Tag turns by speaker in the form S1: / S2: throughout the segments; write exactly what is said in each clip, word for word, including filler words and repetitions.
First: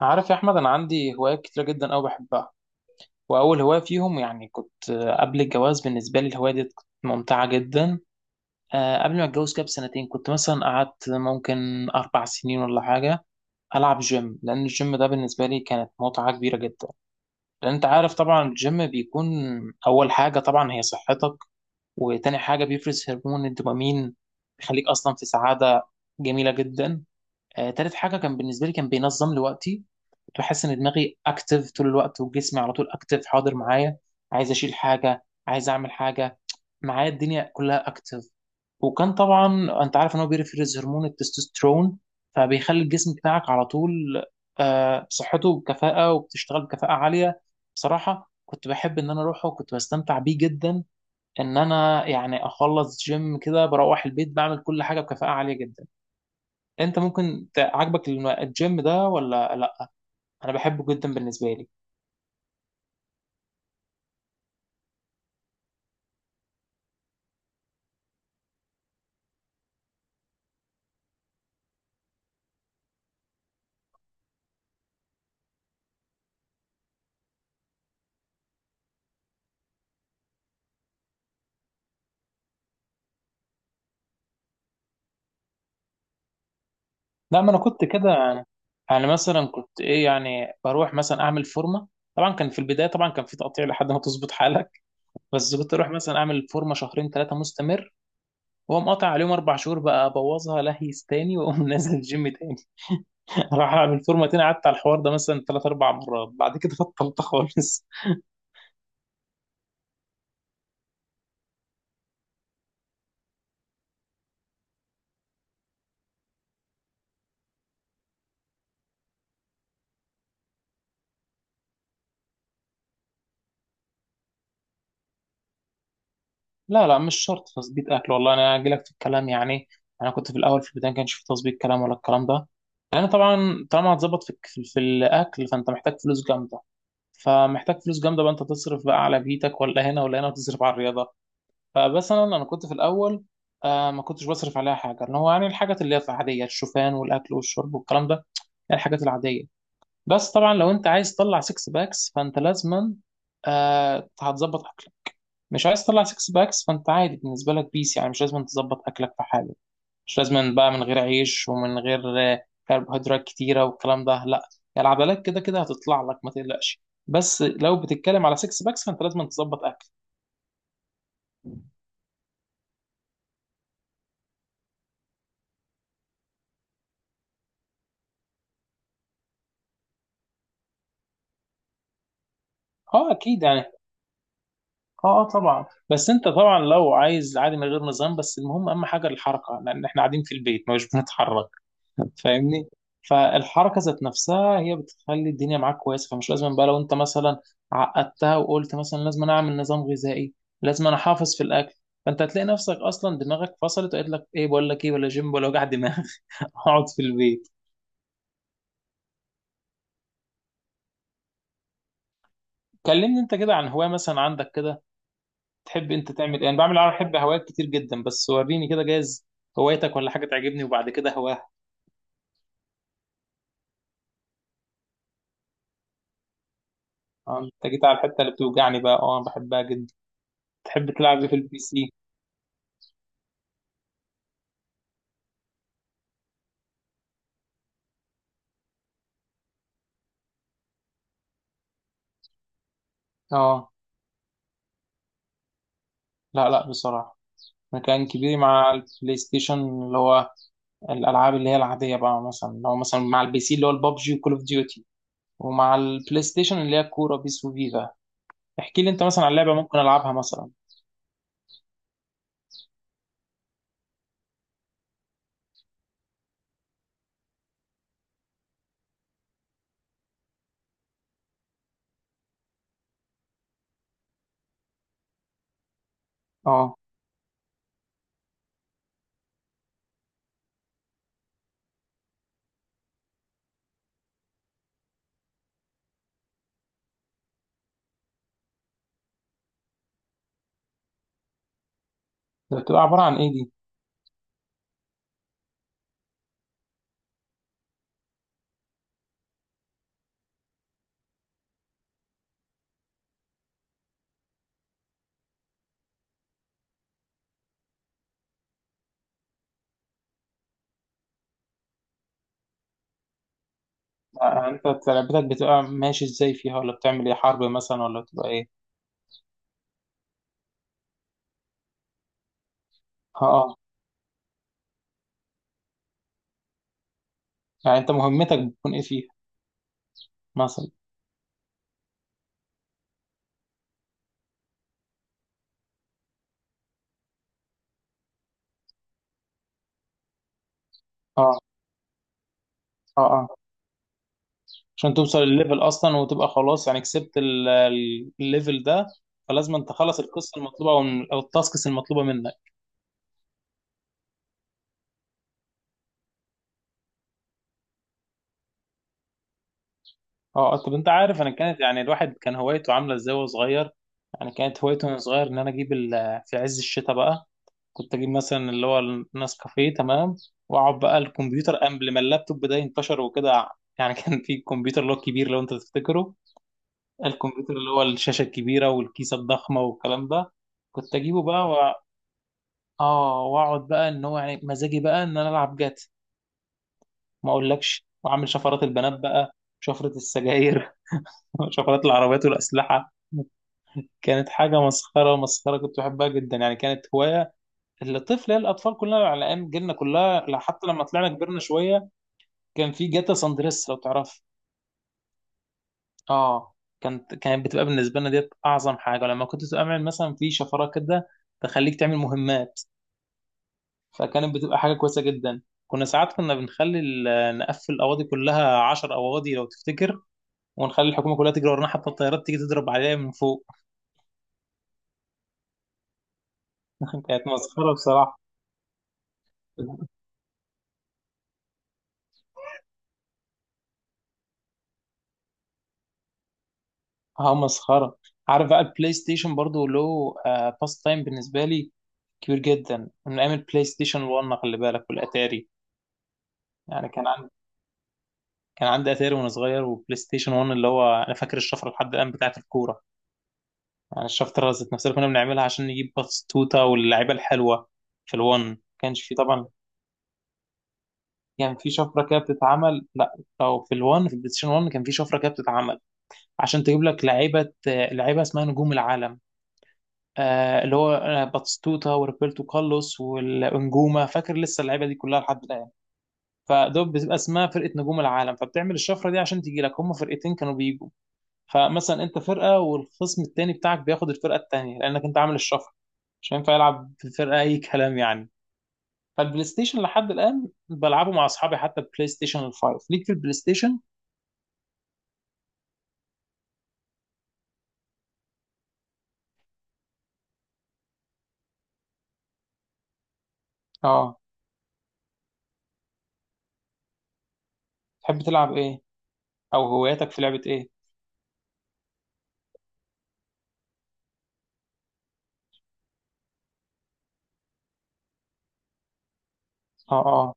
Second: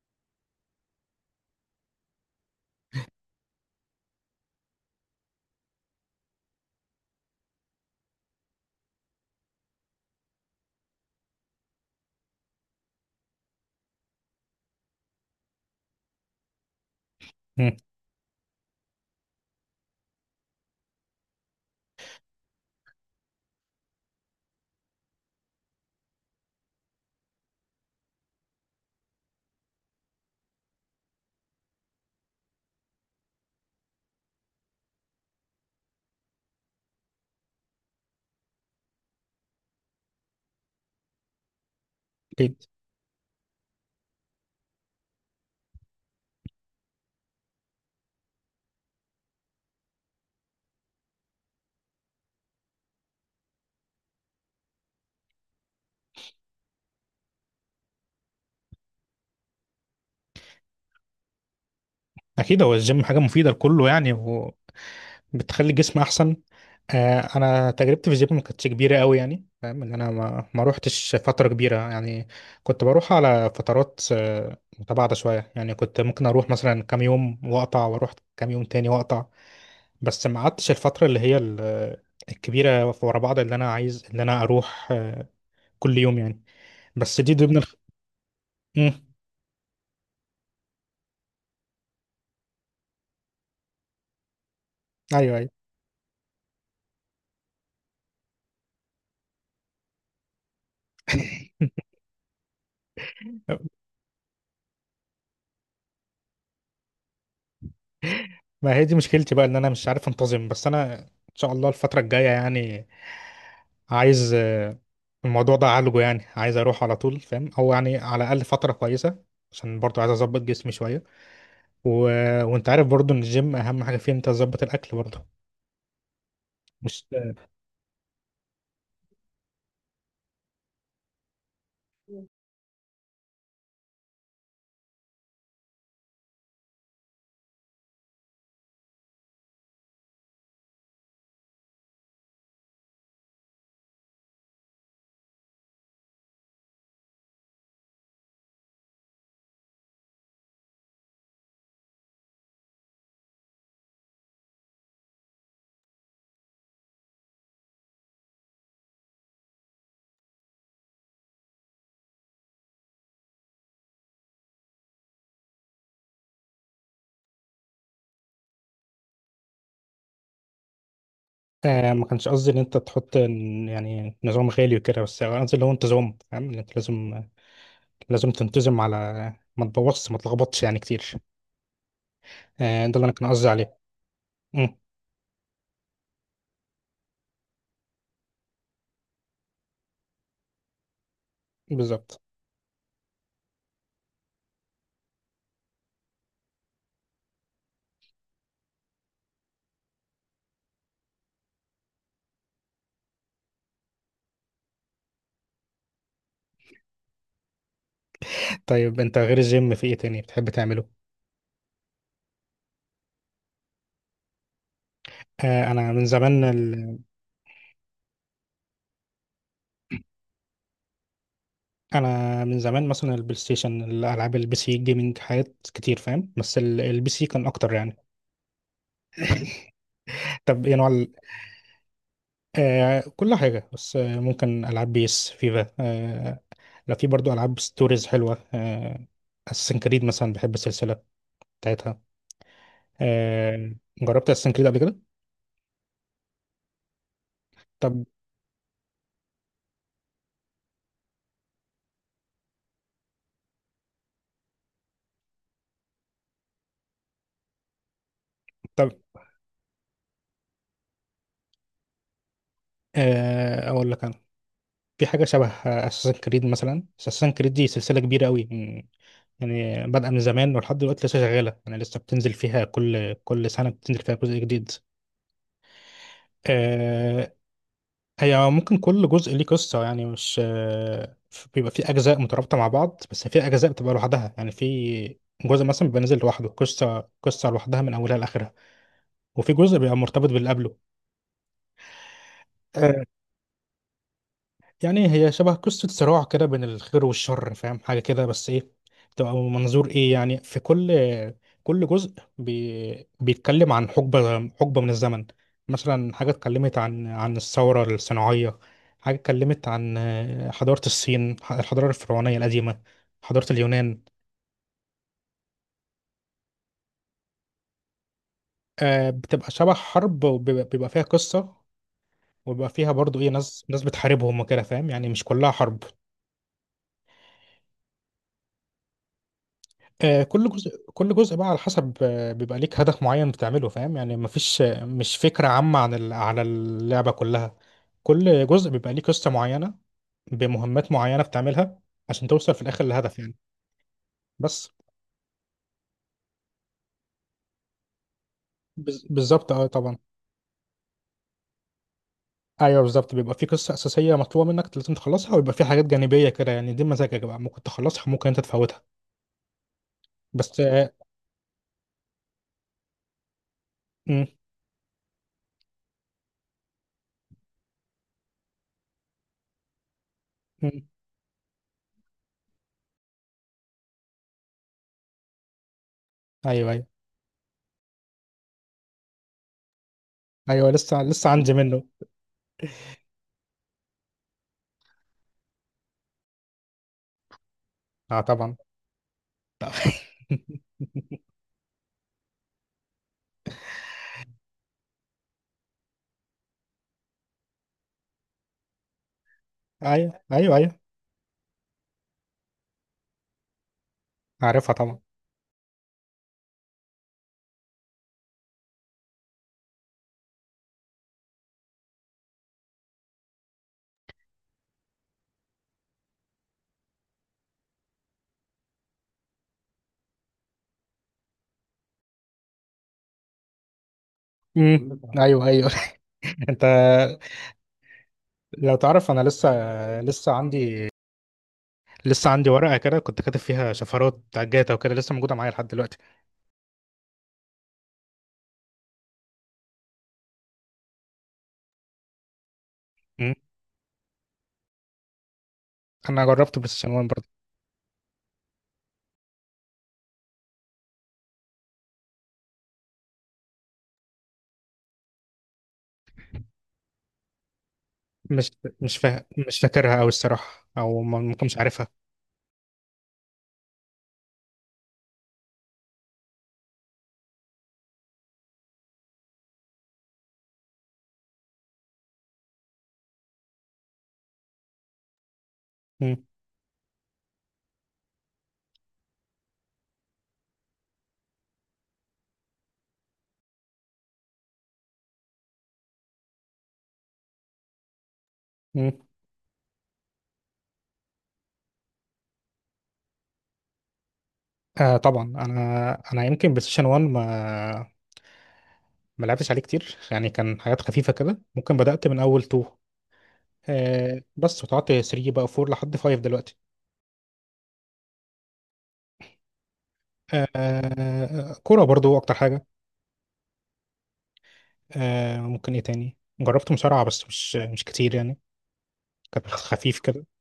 S1: عارف يا احمد، انا عندي هوايات كتيره جدا قوي بحبها. واول هوايه فيهم يعني كنت آه، قبل الجواز بالنسبه لي الهوايه دي كانت ممتعه جدا. آه، قبل ما اتجوز كده بسنتين كنت مثلا قعدت ممكن اربع سنين ولا حاجه العب جيم، لان الجيم ده بالنسبه لي كانت متعه كبيره جدا. لان
S2: مم.
S1: انت عارف طبعا الجيم بيكون اول حاجه طبعا هي صحتك، وتاني حاجه بيفرز هرمون الدوبامين بيخليك اصلا في سعاده جميله جدا. آه، تالت حاجة كان بالنسبة لي كان بينظم لي وقتي. كنت بحس إن دماغي أكتف طول الوقت وجسمي على طول أكتف حاضر معايا، عايز أشيل حاجة، عايز أعمل حاجة، معايا الدنيا كلها أكتف. وكان طبعا أنت عارف إن هو بيفرز هرمون التستوستيرون،
S2: اكيد
S1: فبيخلي الجسم بتاعك على طول آه، صحته بكفاءة وبتشتغل بكفاءة عالية. بصراحة كنت بحب إن أنا أروحه وكنت بستمتع بيه جدا، إن أنا يعني أخلص جيم كده بروح البيت بعمل كل حاجة بكفاءة عالية جدا. انت ممكن ت- عاجبك الم- الجيم ده ولا لا؟ انا بحبه جدا بالنسبه لي.
S2: اكيد هو الجيم حاجه مفيده لكله يعني، وبتخلي الجسم احسن. آه انا تجربتي في الجيم ما كانتش كبيره قوي، يعني فاهم ان انا ما ما روحتش فتره كبيره يعني. كنت بروح على فترات آه، متباعده شويه، يعني كنت ممكن اروح مثلا كام يوم واقطع، واروح كام يوم تاني واقطع. بس ما قعدتش الفتره اللي هي ال- آه، الكبيره ورا بعض، اللي انا عايز اللي انا اروح آه، كل يوم يعني. بس دي
S1: لا، ما
S2: ضمن
S1: انا
S2: الخ...
S1: كنت كده يعني.
S2: مم.
S1: يعني مثلا كنت ايه، يعني بروح مثلا اعمل فورمه. طبعا كان في البدايه، طبعا كان في تقطيع لحد ما تظبط حالك،
S2: ايوه ايوه،
S1: بس كنت اروح مثلا اعمل فورمه شهرين ثلاثه مستمر، واقوم قاطع عليهم اربع شهور بقى ابوظها لهيس تاني، واقوم نازل الجيم تاني. اروح اعمل فورمه تاني. قعدت على الحوار ده مثلا ثلاث اربع مرات، بعد كده بطلت خالص.
S2: ما هي دي مشكلتي بقى ان انا مش عارف انتظم، بس انا ان شاء الله الفترة الجاية يعني عايز آه، الموضوع ده اعالجه، يعني عايز اروح على طول فاهم، او يعني على الاقل فترة كويسة عشان برضو عايز اظبط جسمي شوية. و... وانت عارف برضو ان الجيم اهم حاجة فيه انت تظبط الاكل برضو.
S1: لا لا،
S2: مش.
S1: مش شرط تظبيط اكل، والله انا اجي لك في الكلام يعني. انا كنت في الاول، في البدايه ما كانش في تظبيط كلام ولا الكلام ده، لان طبعا طالما هتظبط في الك- في الاكل فانت محتاج فلوس جامده. فمحتاج فلوس جامده بقى، انت تصرف بقى على بيتك ولا هنا ولا هنا وتصرف على الرياضه. فمثلا انا انا كنت في الاول، آه ما كنتش بصرف عليها حاجه، ان هو يعني الحاجات اللي هي العاديه، الشوفان والاكل والشرب والكلام ده، يعني الحاجات العاديه. بس طبعا لو انت عايز تطلع سكس باكس فانت لازما آه هتظبط. مش عايز تطلع سكس باكس فانت عادي، بالنسبه لك بيس، يعني مش لازم تظبط اكلك في حاله. مش لازم بقى من غير عيش ومن غير آه، كربوهيدرات كتيره والكلام ده، لا، يعني العضلات كده كده هتطلع لك ما تقلقش. بس لو بتتكلم على سكس باكس فانت لازم تظبط اكل.
S2: آه ما كانش قصدي ان انت تحط ن- يعني نظام غالي وكده، بس قصدي اللي هو انتظام، فاهم ان انت لازم لازم تنتظم على ما تبوظش ما تلخبطش يعني كتير. آه ده اللي
S1: اه
S2: انا كان
S1: اكيد
S2: قصدي
S1: يعني.
S2: عليه. مم،
S1: اه اه طبعا، بس انت طبعا لو عايز عادي من غير نظام، بس المهم اهم حاجه الحركه، لان احنا قاعدين في البيت مش بنتحرك.
S2: بالظبط.
S1: فاهمني؟ فالحركه ذات نفسها هي بتخلي الدنيا معاك كويسه، فمش لازم بقى. لو انت مثلا عقدتها وقلت مثلا لازم أنا اعمل نظام غذائي، لازم انا احافظ في الاكل، فانت هتلاقي نفسك اصلا دماغك فصلت وقالت لك ايه، بقول لك ايه، ولا جيم ولا وجع دماغ اقعد في البيت.
S2: طيب انت غير الجيم في ايه تاني بتحب تعمله؟
S1: كلمني انت كده عن هوايه مثلا عندك كده.
S2: آه
S1: تحب
S2: انا من
S1: انت تعمل
S2: زمان
S1: ايه؟ انا بعمل، انا
S2: ال...
S1: بحب هوايات كتير جدا، بس وريني كده جايز هوايتك ولا حاجه تعجبني وبعد كده هواها.
S2: انا من زمان مثلا البلاي ستيشن، الالعاب، البي سي جيمنج، حاجات كتير فاهم، بس ال- البي سي
S1: اه،
S2: كان اكتر
S1: انت جيت
S2: يعني.
S1: على الحته اللي بتوجعني بقى، اه بحبها جدا.
S2: طب ايه نوع
S1: تحب
S2: ال...
S1: تلعب إيه في البي سي؟
S2: آه كل حاجه، بس آه ممكن العاب بيس، فيفا، آه لا، في برضو العاب ستوريز حلوه، آه اساسن كريد مثلا، بحب السلسله بتاعتها.
S1: اه،
S2: آه جربت اساسن كريد قبل كده؟
S1: لا لا بصراحه،
S2: طب
S1: مكان كبير مع البلاي ستيشن، اللي هو الالعاب اللي هي العاديه بقى، مثلا اللي هو مثلا مع البي سي اللي هو البابجي وكول اوف ديوتي، ومع البلاي ستيشن اللي هي الكوره بيس وفيفا. احكي
S2: طب
S1: لي انت مثلا عن لعبه ممكن العبها مثلا.
S2: آه اقول لك انا. في حاجه شبه اساسن كريد، مثلا اساسن كريد دي سلسله كبيره قوي يعني، بادئه من زمان ولحد دلوقتي لسه شغاله، يعني لسه بتنزل فيها كل كل سنه بتنزل فيها جزء جديد.
S1: اه،
S2: آه، هي ممكن كل جزء ليه قصه يعني، مش آه، بيبقى في اجزاء مترابطه مع بعض، بس في اجزاء بتبقى لوحدها يعني. في جزء مثلا بيبقى نازل لوحده، قصه قصه لوحدها من اولها لاخرها، وفي جزء بيبقى مرتبط باللي قبله.
S1: ده بتبقى عباره
S2: آه،
S1: عن ايه دي؟
S2: يعني هي شبه قصة صراع كده بين الخير والشر، فاهم حاجة كده، بس ايه بتبقى منظور ايه يعني. في كل كل جزء بي... بيتكلم عن حقبة حقبة من الزمن. مثلا حاجة اتكلمت عن عن الثورة الصناعية، حاجة اتكلمت عن آه، حضارة الصين، الحضارة الفرعونية القديمة، حضارة اليونان.
S1: آه، يعني انت لعبتك بتبقى ماشي ازاي فيها، ولا بتعمل ايه، حرب مثلا ولا بتبقى ايه؟
S2: آه، بتبقى شبه حرب، وبيبقى بيبقى فيها قصة، وبيبقى فيها برضو
S1: اه
S2: ايه
S1: اه.
S2: ناس ناس بتحاربهم وكده، فاهم يعني مش كلها حرب.
S1: يعني انت مهمتك بتكون ايه فيها؟
S2: آه، كل
S1: مثلا.
S2: جزء كل جزء بقى على حسب، آه، بيبقى ليك هدف معين بتعمله، فاهم يعني. مفيش آه، مش فكرة عامة عن ال- على اللعبة كلها. كل جزء بيبقى ليه قصة معينة بمهمات معينة
S1: اه
S2: بتعملها عشان توصل في الآخر
S1: اه
S2: للهدف
S1: اه.
S2: يعني. بس.
S1: عشان توصل الليفل اصلا وتبقى خلاص يعني كسبت ال- ال- الليفل ده،
S2: بز- بالظبط،
S1: فلازم
S2: اه
S1: انت
S2: طبعا.
S1: تخلص القصه المطلوبه او أو التاسكس المطلوبه منك.
S2: ايوه بالظبط، بيبقى في قصة أساسية مطلوبة منك لازم تخلصها، ويبقى في حاجات جانبية كده، يعني دي مزاجك بقى ممكن تخلصها ممكن انت تفوتها.
S1: اه،
S2: بس
S1: طب انت
S2: آه،
S1: عارف انا كانت يعني الواحد كان هوايته عامله ازاي وهو صغير؟
S2: مم،
S1: يعني كانت هوايته وانا صغير ان انا اجيب ال- في عز الشتاء بقى كنت اجيب مثلا اللي هو النسكافيه، تمام؟ واقعد
S2: مم.
S1: بقى الكمبيوتر قبل ما اللابتوب ده ينتشر وكده، يعني كان في الكمبيوتر اللي هو الكبير لو انت تفتكره.
S2: ايوه ايوه
S1: الكمبيوتر اللي هو الشاشه الكبيره والكيسه الضخمه والكلام ده،
S2: ايوه،
S1: كنت
S2: لسه
S1: اجيبه
S2: لسه
S1: بقى
S2: عندي
S1: و...
S2: منه.
S1: اه واقعد بقى ان هو يعني مزاجي بقى ان انا العب جات، ما اقولكش،
S2: اه
S1: واعمل
S2: طبعا.
S1: شفرات البنات بقى، شفره السجاير، شفرات العربيات والاسلحه. كانت حاجة مسخرة مسخرة، كنت بحبها جدا. يعني كانت هواية الطفل الأطفال كلها على أيام جيلنا
S2: ايوه
S1: كلها، لا،
S2: ايوه
S1: حتى
S2: ايوه،
S1: لما طلعنا كبرنا شوية كان في جاتا ساندريس لو تعرف.
S2: عارفها طبعا.
S1: اه، كانت كانت بتبقى بالنسبة لنا ديت أعظم حاجة، لما كنت تعمل مثلا في شفرات كده تخليك تعمل مهمات، فكانت بتبقى حاجة كويسة جدا. كنا ساعات كنا بنخلي ال- نقفل الأواضي كلها عشر أواضي لو تفتكر، ونخلي الحكومة كلها تجري ورانا، حتى الطيارات تيجي تضرب عليها من فوق.
S2: امم ايوه ايوه. انت
S1: كانت مسخرة بصراحة.
S2: لو تعرف انا لسه لسه عندي لسه عندي ورقه كده كنت كاتب فيها شفرات بتاع جاتا وكده، لسه موجوده معايا لحد دلوقتي.
S1: اه مسخره. عارف بقى البلاي ستيشن برضو له آه باس تايم بالنسبه لي كبير جدا، من ايام
S2: امم
S1: البلاي ستيشن واحد خلي بالك والاتاري.
S2: انا جربت بلاي
S1: يعني
S2: ستيشن
S1: كان
S2: واحد برضه.
S1: عندي كان عندي اتاري وانا صغير، وبلاي ستيشن واحد اللي هو انا فاكر الشفره لحد الان بتاعت الكوره. يعني الشفره ذات نفسها اللي كنا بنعملها عشان نجيب باتستوتا واللعيبه الحلوه. في الون
S2: مش
S1: ما
S2: مش
S1: كانش في
S2: فا...
S1: طبعا،
S2: مش فاكرها او الصراحه، او ما ممكن
S1: كان
S2: مش
S1: في
S2: عارفها.
S1: شفره كده بتتعمل، لا، او في الون في البلاي ستيشن واحد كان في شفره كده بتتعمل عشان تجيب لك لعيبه، آه، لعيبه اسمها نجوم العالم، آه، اللي هو آه، باتستوتا وروبرتو كارلوس والانجوما، فاكر لسه اللعيبه دي كلها لحد الان.
S2: امم
S1: فدول بتبقى اسمها فرقه نجوم العالم، فبتعمل الشفره دي عشان تيجي لك، هم فرقتين كانوا بيجوا، فمثلا انت فرقه والخصم التاني بتاعك بياخد الفرقه التانيه، لانك انت عامل الشفره مش هينفع يلعب في فرقه اي كلام يعني.
S2: امم
S1: فالبلاي ستيشن لحد الان بلعبه مع اصحابي، حتى بلاي ستيشن الفايف ليك في البلاي ستيشن.
S2: آه طبعا انا انا يمكن بلاي ستيشن واحد ما ما لعبتش عليه كتير يعني، كان حاجات خفيفه كده، ممكن بدات من اول تنين، آه
S1: اه،
S2: بس وقعدت تلاته بقى اربعه لحد خمسة دلوقتي.
S1: تحب تلعب ايه؟ او هواياتك في لعبه ايه؟
S2: آه كوره برضو اكتر حاجه. آه ممكن ايه تاني؟ جربت مصارعة بس مش مش كتير يعني، كانت خفيف كده.
S1: اه،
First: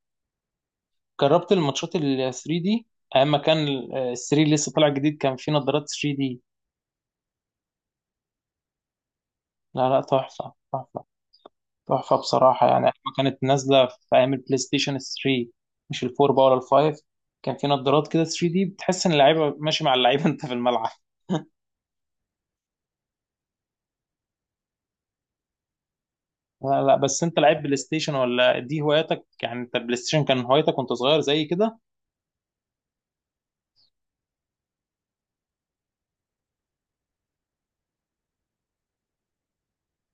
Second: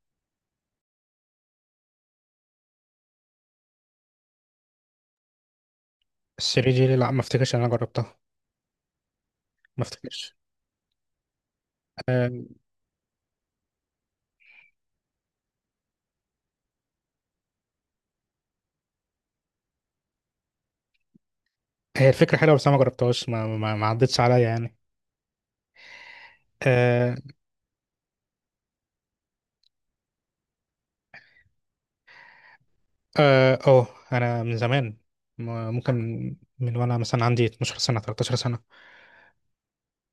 S1: جربت الماتشات ال تلاته دي، ايام ما كان ال تلاته لسه طالع جديد كان في نظارات تري دي.
S2: السري جيلي؟ لا، ما افتكرش ان انا جربتها، ما
S1: لا لا،
S2: افتكرش.
S1: تحفه تحفه. تحفه
S2: آه
S1: بصراحه، يعني ايام ما كانت نازله في ايام البلاي ستيشن تلاته، مش الفور بقى ولا الفايف، كان في نظارات كده تري دي بتحس ان اللعيبه ماشي مع اللعيبه انت في الملعب.
S2: هي الفكرة حلوة، بس انا ما جربتهاش، ما, ما, ما عدتش عليا يعني.
S1: لا لا،
S2: اه
S1: بس انت لعيب بلاي ستيشن ولا دي هواياتك؟ يعني انت بلاي ستيشن كان هوايتك وانت صغير زي كده؟
S2: اه، أوه، انا من زمان، م- ممكن من من وانا مثلا عندي 12 سنة 13 سنة،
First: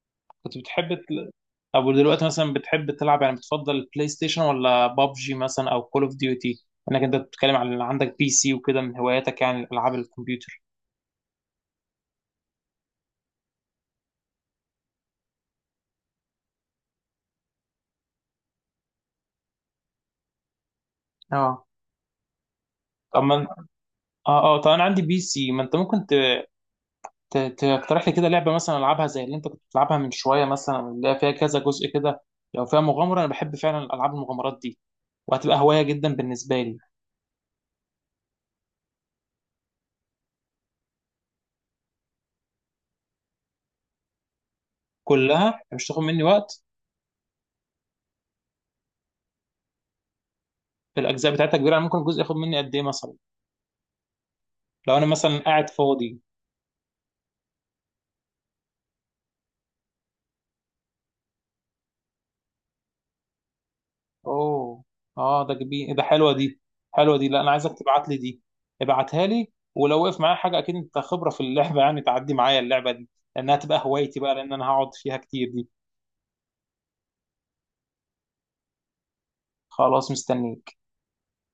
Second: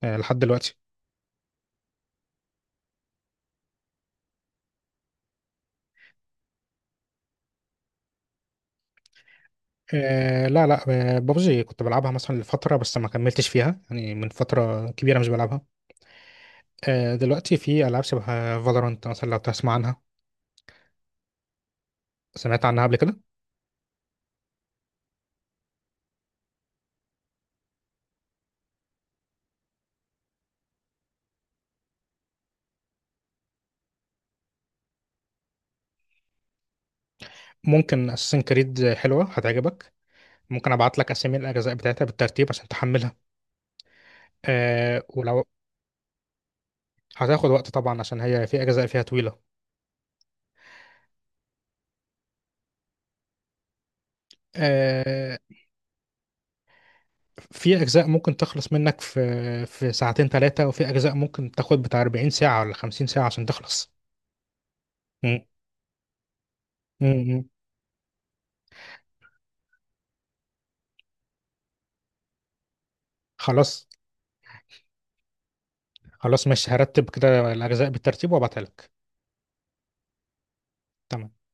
S2: آه لحد
S1: كنت
S2: دلوقتي.
S1: بتحب تل... او دلوقتي مثلا بتحب تلعب، يعني بتفضل بلاي ستيشن ولا بابجي مثلا او كول اوف ديوتي؟ انك انت بتتكلم عن اللي عندك بي سي وكده من هواياتك، يعني العاب
S2: آه
S1: الكمبيوتر.
S2: لا لا. آه، بابجي كنت بلعبها مثلا لفترة، بس ما كملتش فيها يعني، من فترة كبيرة مش بلعبها. آه دلوقتي في ألعاب شبه فالورانت مثلا، لو تسمع عنها.
S1: اه
S2: سمعت عنها قبل كده.
S1: طب ما اه اه، طب انا عندي بي سي، ما انت ممكن ت... ت... تقترح لي كده لعبه مثلا العبها زي اللي انت كنت بتلعبها من شويه، مثلا اللي هي فيها كذا جزء كده، لو فيها مغامره انا بحب فعلا العاب المغامرات دي، وهتبقى هوايه جدا بالنسبه لي.
S2: ممكن اساسن كريد حلوه هتعجبك. ممكن ابعت لك اسامي الاجزاء بتاعتها بالترتيب عشان تحملها. أه ولو
S1: كلها مش تاخد مني وقت؟
S2: هتاخد وقت طبعا، عشان هي في اجزاء فيها طويله.
S1: الاجزاء بتاعتها كبيره، يعني ممكن الجزء ياخد مني قد ايه مثلا لو انا
S2: أه
S1: مثلا قاعد فاضي؟
S2: في اجزاء ممكن تخلص منك في في ساعتين ثلاثه، وفي اجزاء ممكن تاخد بتاع 40 ساعه ولا 50 ساعه عشان تخلص.
S1: اوه،
S2: م-
S1: اه ده جميل، إيه ده، حلوه دي،
S2: م-
S1: حلوه دي، لا
S2: م.
S1: انا عايزك تبعت لي دي. ابعتها لي، ولو وقف معايا حاجه اكيد انت خبره في اللعبه، يعني تعدي معايا اللعبه دي، لانها تبقى
S2: خلاص،
S1: هوايتي بقى لان انا هقعد فيها كتير دي.
S2: خلاص مش هرتب كده الاجزاء بالترتيب وابعتها لك.
S1: خلاص، مستنيك.
S2: تمام.